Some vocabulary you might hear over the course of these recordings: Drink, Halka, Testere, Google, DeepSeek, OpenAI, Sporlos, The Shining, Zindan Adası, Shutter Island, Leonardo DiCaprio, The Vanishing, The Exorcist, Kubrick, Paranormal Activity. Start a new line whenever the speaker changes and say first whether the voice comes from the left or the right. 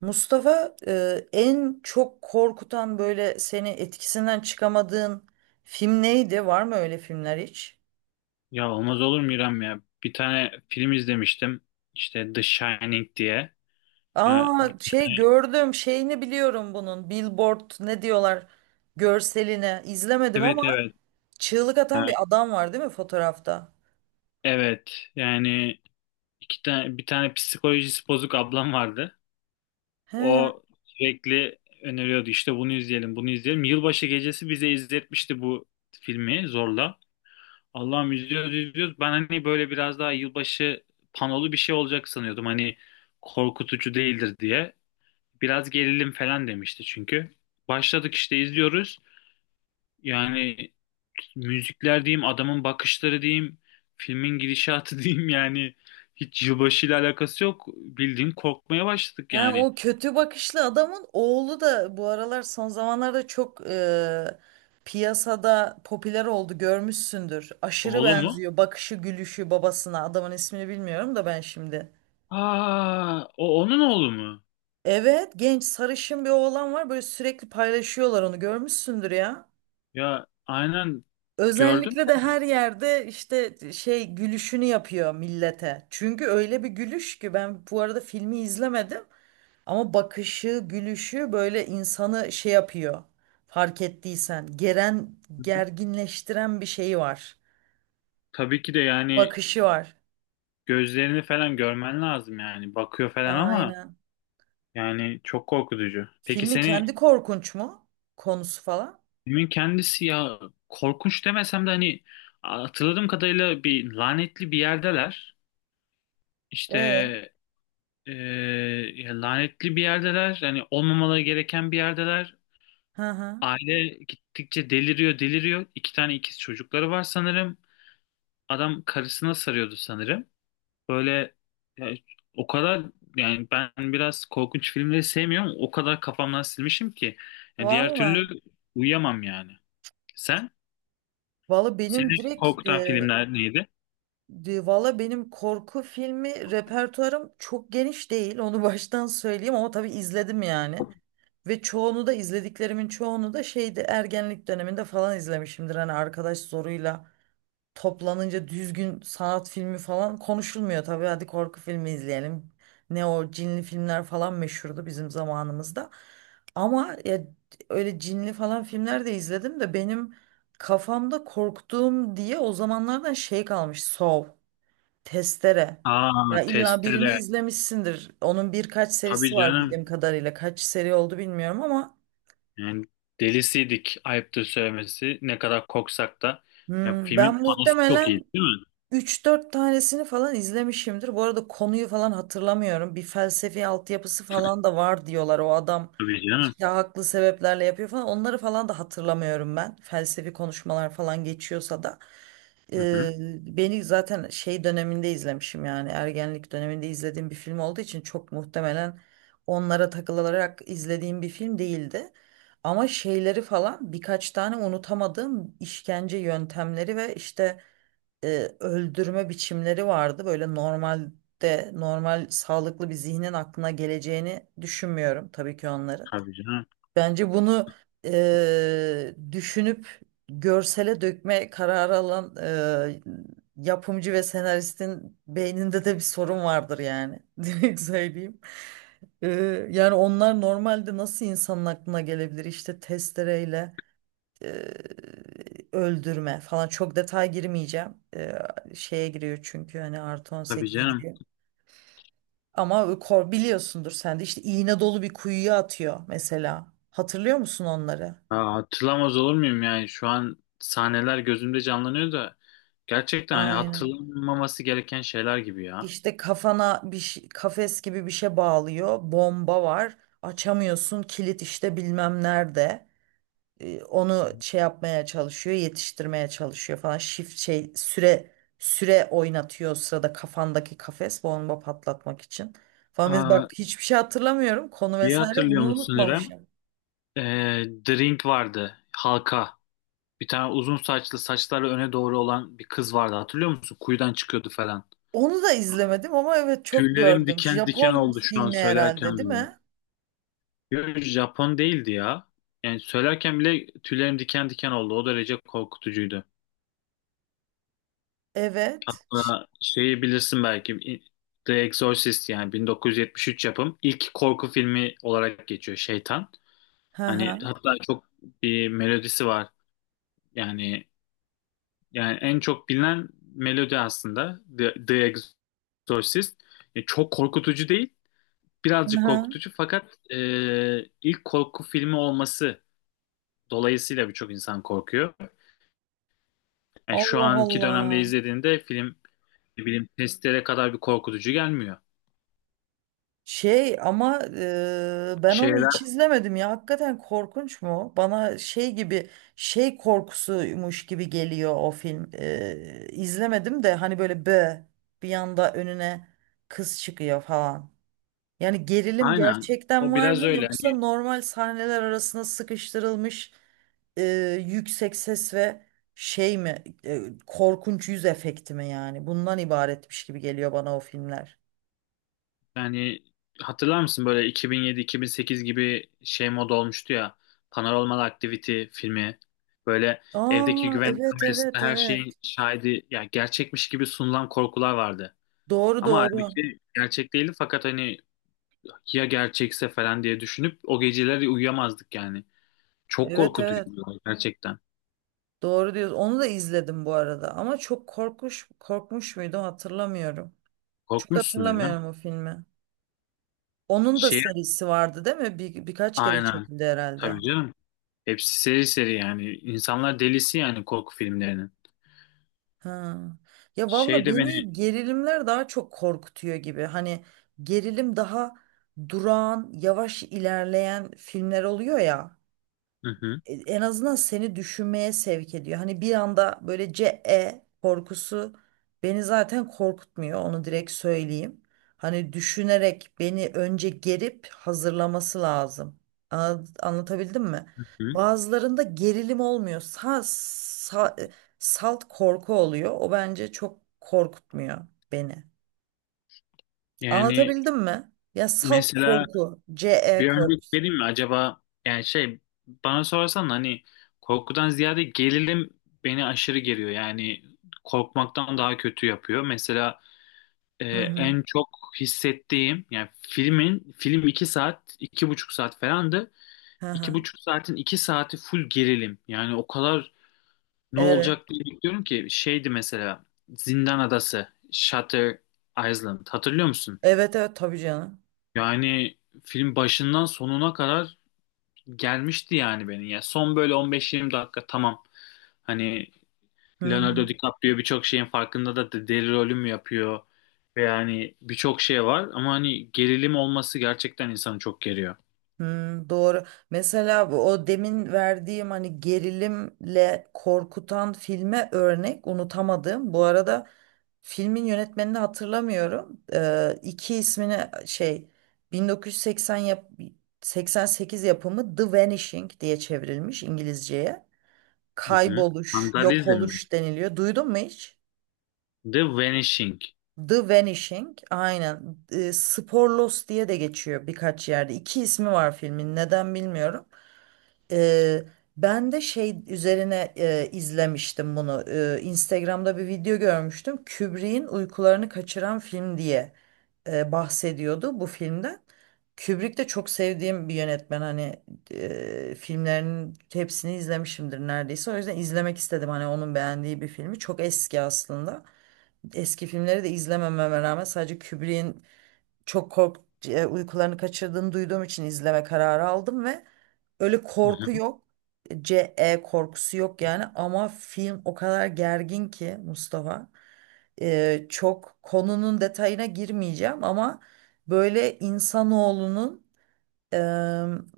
right: Mustafa, en çok korkutan böyle seni etkisinden çıkamadığın film neydi? Var mı öyle filmler hiç?
left: Ya olmaz olur mu İrem ya? Bir tane film izlemiştim. İşte The Shining diye. Ya,
right: Aa, şey gördüm, şeyini biliyorum bunun, billboard ne diyorlar görseline. İzlemedim
left: evet,
right: ama
left: evet.
right: çığlık atan bir
left: Ya,
right: adam var değil mi fotoğrafta?
left: evet. Yani iki tane bir tane psikolojisi bozuk ablam vardı.
right: He.
left: O sürekli öneriyordu, işte bunu izleyelim, bunu izleyelim. Yılbaşı gecesi bize izletmişti bu filmi zorla. Allah'ım, izliyoruz izliyoruz. Ben hani böyle biraz daha yılbaşı panolu bir şey olacak sanıyordum. Hani korkutucu değildir diye. Biraz gerilim falan demişti çünkü. Başladık işte, izliyoruz. Yani müzikler diyeyim, adamın bakışları diyeyim, filmin gidişatı diyeyim, yani hiç yılbaşıyla alakası yok. Bildiğin korkmaya başladık
right: Ha,
left: yani.
right: o kötü bakışlı adamın oğlu da bu aralar, son zamanlarda çok piyasada popüler oldu, görmüşsündür. Aşırı
left: Oğlu mu?
right: benziyor bakışı, gülüşü babasına. Adamın ismini bilmiyorum da ben şimdi.
left: Aa, o onun oğlu mu?
right: Evet, genç sarışın bir oğlan var böyle, sürekli paylaşıyorlar onu, görmüşsündür ya.
left: Ya aynen, gördüm.
right: Özellikle de her yerde işte şey gülüşünü yapıyor millete. Çünkü öyle bir gülüş ki, ben bu arada filmi izlemedim. Ama bakışı, gülüşü böyle insanı şey yapıyor. Fark ettiysen, geren,
left: De.
right: gerginleştiren bir şey var.
left: Tabii ki de, yani
right: Bakışı var.
left: gözlerini falan görmen lazım yani. Bakıyor falan ama
right: Aynen.
left: yani çok korkutucu. Peki
right: Filmin
left: seni
right: kendi korkunç mu? Konusu falan.
left: filmin kendisi ya korkunç demesem de hani hatırladığım kadarıyla bir lanetli bir yerdeler. İşte
right: Ee.
left: Ee, ya lanetli bir yerdeler. Yani olmamaları gereken bir yerdeler.
right: Hı hı.
left: Aile gittikçe deliriyor, deliriyor. İki tane ikiz çocukları var sanırım. Adam karısına sarıyordu sanırım. Böyle ya, o kadar yani ben biraz korkunç filmleri sevmiyorum. O kadar kafamdan silmişim ki. Ya diğer
right: Valla.
left: türlü uyuyamam yani. Sen?
right: Valla benim
left: Seni
right: direkt
left: korkutan
right: e,
left: filmler neydi?
right: De- Valla benim korku filmi repertuarım çok geniş değil. Onu baştan söyleyeyim ama tabii izledim yani. Ve çoğunu da izlediklerimin çoğunu da şeydi, ergenlik döneminde falan izlemişimdir. Hani arkadaş zoruyla toplanınca düzgün sanat filmi falan konuşulmuyor tabii. Hadi korku filmi izleyelim. Ne o cinli filmler falan meşhurdu bizim zamanımızda. Ama ya, öyle cinli falan filmler de izledim de benim kafamda korktuğum diye o zamanlardan şey kalmış. Saw. Testere.
left: Aa,
right: Ya illa birini
left: Testere.
right: izlemişsindir. Onun birkaç serisi
left: Tabii
right: var
left: canım.
right: bildiğim kadarıyla. Kaç seri oldu bilmiyorum ama
left: Yani delisiydik, ayıptır söylemesi. Ne kadar koksak da. Ya,
right: ben
left: filmin panosu çok iyi
right: muhtemelen
left: değil mi?
right: üç dört tanesini falan izlemişimdir. Bu arada konuyu falan hatırlamıyorum. Bir felsefi altyapısı falan da var diyorlar. O adam
left: Tabii canım.
right: işte haklı sebeplerle yapıyor falan. Onları falan da hatırlamıyorum ben. Felsefi konuşmalar falan geçiyorsa da.
left: Hı hı.
right: Ee, Beni zaten şey döneminde izlemişim yani ergenlik döneminde izlediğim bir film olduğu için çok muhtemelen onlara takılarak izlediğim bir film değildi. Ama şeyleri falan birkaç tane unutamadığım işkence yöntemleri ve işte e, öldürme biçimleri vardı. Böyle normalde normal sağlıklı bir zihnin aklına geleceğini düşünmüyorum tabii ki onların.
left: Tabii canım.
right: Bence bunu düşünüp görsele dökme kararı alan e, yapımcı ve senaristin beyninde de bir sorun vardır yani. Direkt söyleyeyim. E, Yani onlar normalde nasıl insanın aklına gelebilir, işte testereyle e, öldürme falan, çok detay girmeyeceğim. Şeye giriyor çünkü hani artı on
left: Tabii
right: sekize
left: canım.
right: giriyor. Ama biliyorsundur sen de işte iğne dolu bir kuyuya atıyor mesela. Hatırlıyor musun onları?
left: Aa, hatırlamaz olur muyum yani, şu an sahneler gözümde canlanıyor da gerçekten hani
right: Aynen.
left: hatırlanmaması gereken şeyler gibi ya.
right: İşte kafana kafes gibi bir şey bağlıyor. Bomba var. Açamıyorsun. Kilit işte bilmem nerede. Onu şey yapmaya çalışıyor, yetiştirmeye çalışıyor falan. Shift şey süre oynatıyor o sırada kafandaki kafes bomba patlatmak için. Falan biz bak
left: Aa,
right: hiçbir şey hatırlamıyorum. Konu
left: iyi
right: vesaire
left: hatırlıyor
right: bunu
left: musun İrem?
right: unutmamışım.
left: Drink vardı. Halka. Bir tane uzun saçlı, saçları öne doğru olan bir kız vardı. Hatırlıyor musun? Kuyudan çıkıyordu falan.
right: Onu da izlemedim ama evet çok
left: Tüylerim
right: gördüm.
left: diken diken
right: Japon
left: oldu şu an
right: filmi herhalde
left: söylerken
right: değil
left: bile.
right: mi?
left: Yo, Japon değildi ya. Yani söylerken bile tüylerim diken diken oldu. O derece korkutucuydu.
right: Evet.
left: Hatta şeyi bilirsin belki, The Exorcist yani 1973 yapım ilk korku filmi olarak geçiyor, Şeytan.
right: Hı
left: Hani
right: hı.
left: hatta çok bir melodisi var. Yani yani en çok bilinen melodi aslında The Exorcist. Çok korkutucu değil,
right: Hı
left: birazcık
right: hı.
left: korkutucu, fakat ilk korku filmi olması dolayısıyla birçok insan korkuyor. Yani şu
right: Allah
left: anki dönemde
right: Allah.
left: izlediğinde film ne bileyim testlere kadar bir korkutucu gelmiyor.
right: Şey ama ben onu hiç
left: Şeyler
right: izlemedim ya. Hakikaten korkunç mu? Bana şey gibi, şey korkusuymuş gibi geliyor o film. İzlemedim de hani böyle bir yanda önüne kız çıkıyor falan. Yani gerilim
left: aynen,
right: gerçekten
left: o
right: var
left: biraz
right: mı,
left: öyle
right: yoksa
left: hani,
right: normal sahneler arasına sıkıştırılmış yüksek ses ve şey mi, korkunç yüz efekti mi yani? Bundan ibaretmiş gibi geliyor bana o filmler.
left: yani hatırlar mısın böyle 2007-2008 gibi şey moda olmuştu ya, Paranormal Activity filmi, böyle evdeki
right: Aa,
left: güvenlik
right: evet,
left: kamerasında
right: evet,
left: her şeyin
right: evet.
left: şahidi yani, gerçekmiş gibi sunulan korkular vardı.
right: Doğru,
left: Ama
right: doğru.
left: halbuki gerçek değildi, fakat hani ya gerçekse falan diye düşünüp o geceleri uyuyamazdık yani. Çok
right: Evet, evet.
left: korkutucuydu gerçekten.
right: Doğru diyorsun. Onu da izledim bu arada. Ama çok korkmuş muydu hatırlamıyorum. Çok
left: Korkmuşsundur canım.
right: hatırlamıyorum o filmi. Onun da
left: Şey
right: serisi vardı değil mi? Birkaç kere
left: aynen.
right: çekildi herhalde.
left: Tabii canım. Hepsi seri seri yani. İnsanlar delisi yani korku filmlerinin.
right: Ha. Ya
left: Şey
right: valla
left: de beni,
right: beni gerilimler daha çok korkutuyor gibi. Hani gerilim daha durağan, yavaş ilerleyen filmler oluyor ya.
left: hı hı,
right: En azından seni düşünmeye sevk ediyor. Hani bir anda böyle C E korkusu beni zaten korkutmuyor. Onu direkt söyleyeyim. Hani düşünerek beni önce gerip hazırlaması lazım. Anlatabildim mi?
left: hı.
right: Bazılarında gerilim olmuyor. Salt korku oluyor. O bence çok korkutmuyor beni.
left: Yani
right: Anlatabildim mi? Ya salt
left: mesela
right: korku, C E
left: bir örnek
right: korkusu.
left: vereyim mi acaba, yani şey, bana sorarsan hani korkudan ziyade gerilim beni aşırı geriyor. Yani korkmaktan daha kötü yapıyor. Mesela Ee,
right: Hı hı.
left: en çok hissettiğim yani, film 2 saat, 2,5 saat falandı.
right: Hı
left: İki
right: hı.
left: buçuk saatin 2 saati full gerilim. Yani o kadar ne
right: Evet.
left: olacak diye bekliyorum ki şeydi mesela Zindan Adası, Shutter Island, hatırlıyor musun?
right: Evet, evet, tabii canım.
left: Yani film başından sonuna kadar gelmişti yani beni. Yani son böyle 15-20 dakika tamam. Hani
right: Hı hı.
left: Leonardo DiCaprio birçok şeyin farkında da deli rolüm yapıyor. Ve yani birçok şey var ama hani gerilim olması gerçekten insanı çok geriyor.
right: Hmm, doğru. Mesela o demin verdiğim hani gerilimle korkutan filme örnek, unutamadım. Bu arada filmin yönetmenini hatırlamıyorum. İki ismini şey, 1980 yap 88 yapımı The Vanishing diye çevrilmiş İngilizceye.
left: Hı hı.
right: Kayboluş, yok
left: Vandalizm mi?
right: oluş deniliyor. Duydun mu hiç?
left: The Vanishing.
right: The Vanishing, aynen. Sporlos diye de geçiyor birkaç yerde. İki ismi var filmin. Neden bilmiyorum. Eee, Ben de şey üzerine izlemiştim bunu. Instagram'da bir video görmüştüm. Kubrick'in uykularını kaçıran film diye bahsediyordu bu filmden. Kubrick de çok sevdiğim bir yönetmen. Hani filmlerinin hepsini izlemişimdir neredeyse. O yüzden izlemek istedim. Hani onun beğendiği bir filmi. Çok eski aslında. Eski filmleri de izlemememe rağmen sadece Kubrick'in çok kork uykularını kaçırdığını duyduğum için izleme kararı aldım ve öyle
left: Hı
right: korku
left: hı.
right: yok. CE korkusu yok yani, ama film o kadar gergin ki Mustafa. Çok konunun detayına girmeyeceğim ama böyle insanoğlunun, e,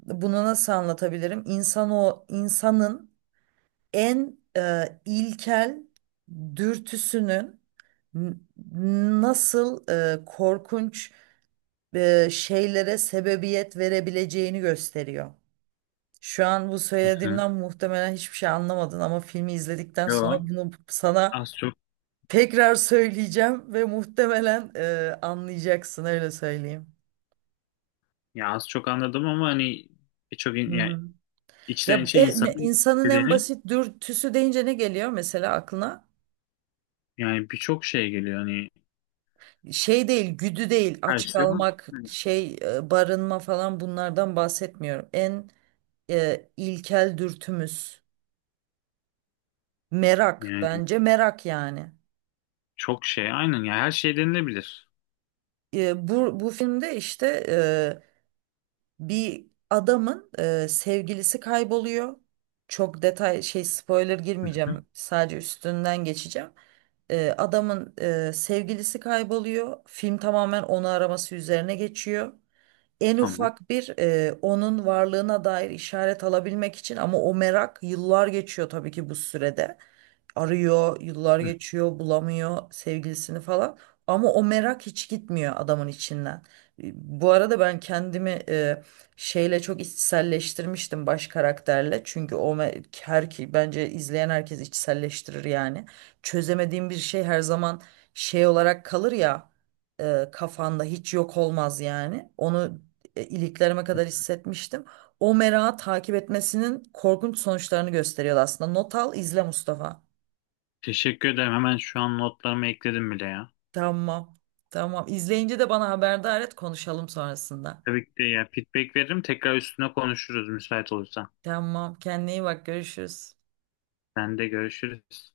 right: bunu nasıl anlatabilirim? İnsanın en ilkel dürtüsünün n- nasıl korkunç şeylere sebebiyet verebileceğini gösteriyor. Şu an bu
left: Hı hı.
right: söylediğimden muhtemelen hiçbir şey anlamadın ama filmi izledikten sonra
left: Yo,
right: bunu sana
left: az çok
right: tekrar söyleyeceğim ve muhtemelen anlayacaksın, öyle söyleyeyim.
left: az çok anladım ama hani birçok
right: Hı
left: yani
right: hı.
left: içten
right: Ya
left: içe insanın
right: insanın en
left: istediğini,
right: basit dürtüsü deyince ne geliyor mesela aklına?
left: yani birçok şey geliyor hani,
right: Şey değil, güdü değil,
left: her
right: aç
left: şey bu.
right: kalmak, şey, barınma falan, bunlardan bahsetmiyorum. En ilkel dürtümüz merak,
left: Yani
right: bence merak yani.
left: çok şey aynen, ya her şey denilebilir.
right: Bu filmde işte bir adamın sevgilisi kayboluyor. Çok detay şey, spoiler
left: Hı hı.
right: girmeyeceğim. Sadece üstünden geçeceğim. Adamın sevgilisi kayboluyor. Film tamamen onu araması üzerine geçiyor, en
left: Tamam.
right: ufak bir onun varlığına dair işaret alabilmek için, ama o merak. Yıllar geçiyor tabii ki bu sürede. Arıyor, yıllar
left: Hı.
right: geçiyor, bulamıyor sevgilisini falan. Ama o merak hiç gitmiyor adamın içinden. E, Bu arada ben kendimi şeyle çok içselleştirmiştim, baş karakterle. Çünkü o me- her ki bence izleyen herkes içselleştirir yani. Çözemediğim bir şey her zaman şey olarak kalır ya, kafanda hiç yok olmaz yani. Onu iliklerime kadar hissetmiştim. O merağı takip etmesinin korkunç sonuçlarını gösteriyor aslında. Not al, izle Mustafa.
left: Teşekkür ederim. Hemen şu an notlarımı ekledim bile ya.
right: Tamam. Tamam. İzleyince de bana haberdar et, konuşalım sonrasında.
left: Tabii ki de, yani feedback veririm. Tekrar üstüne konuşuruz müsait olursan.
right: Tamam. Kendine iyi bak. Görüşürüz.
left: Sen de görüşürüz.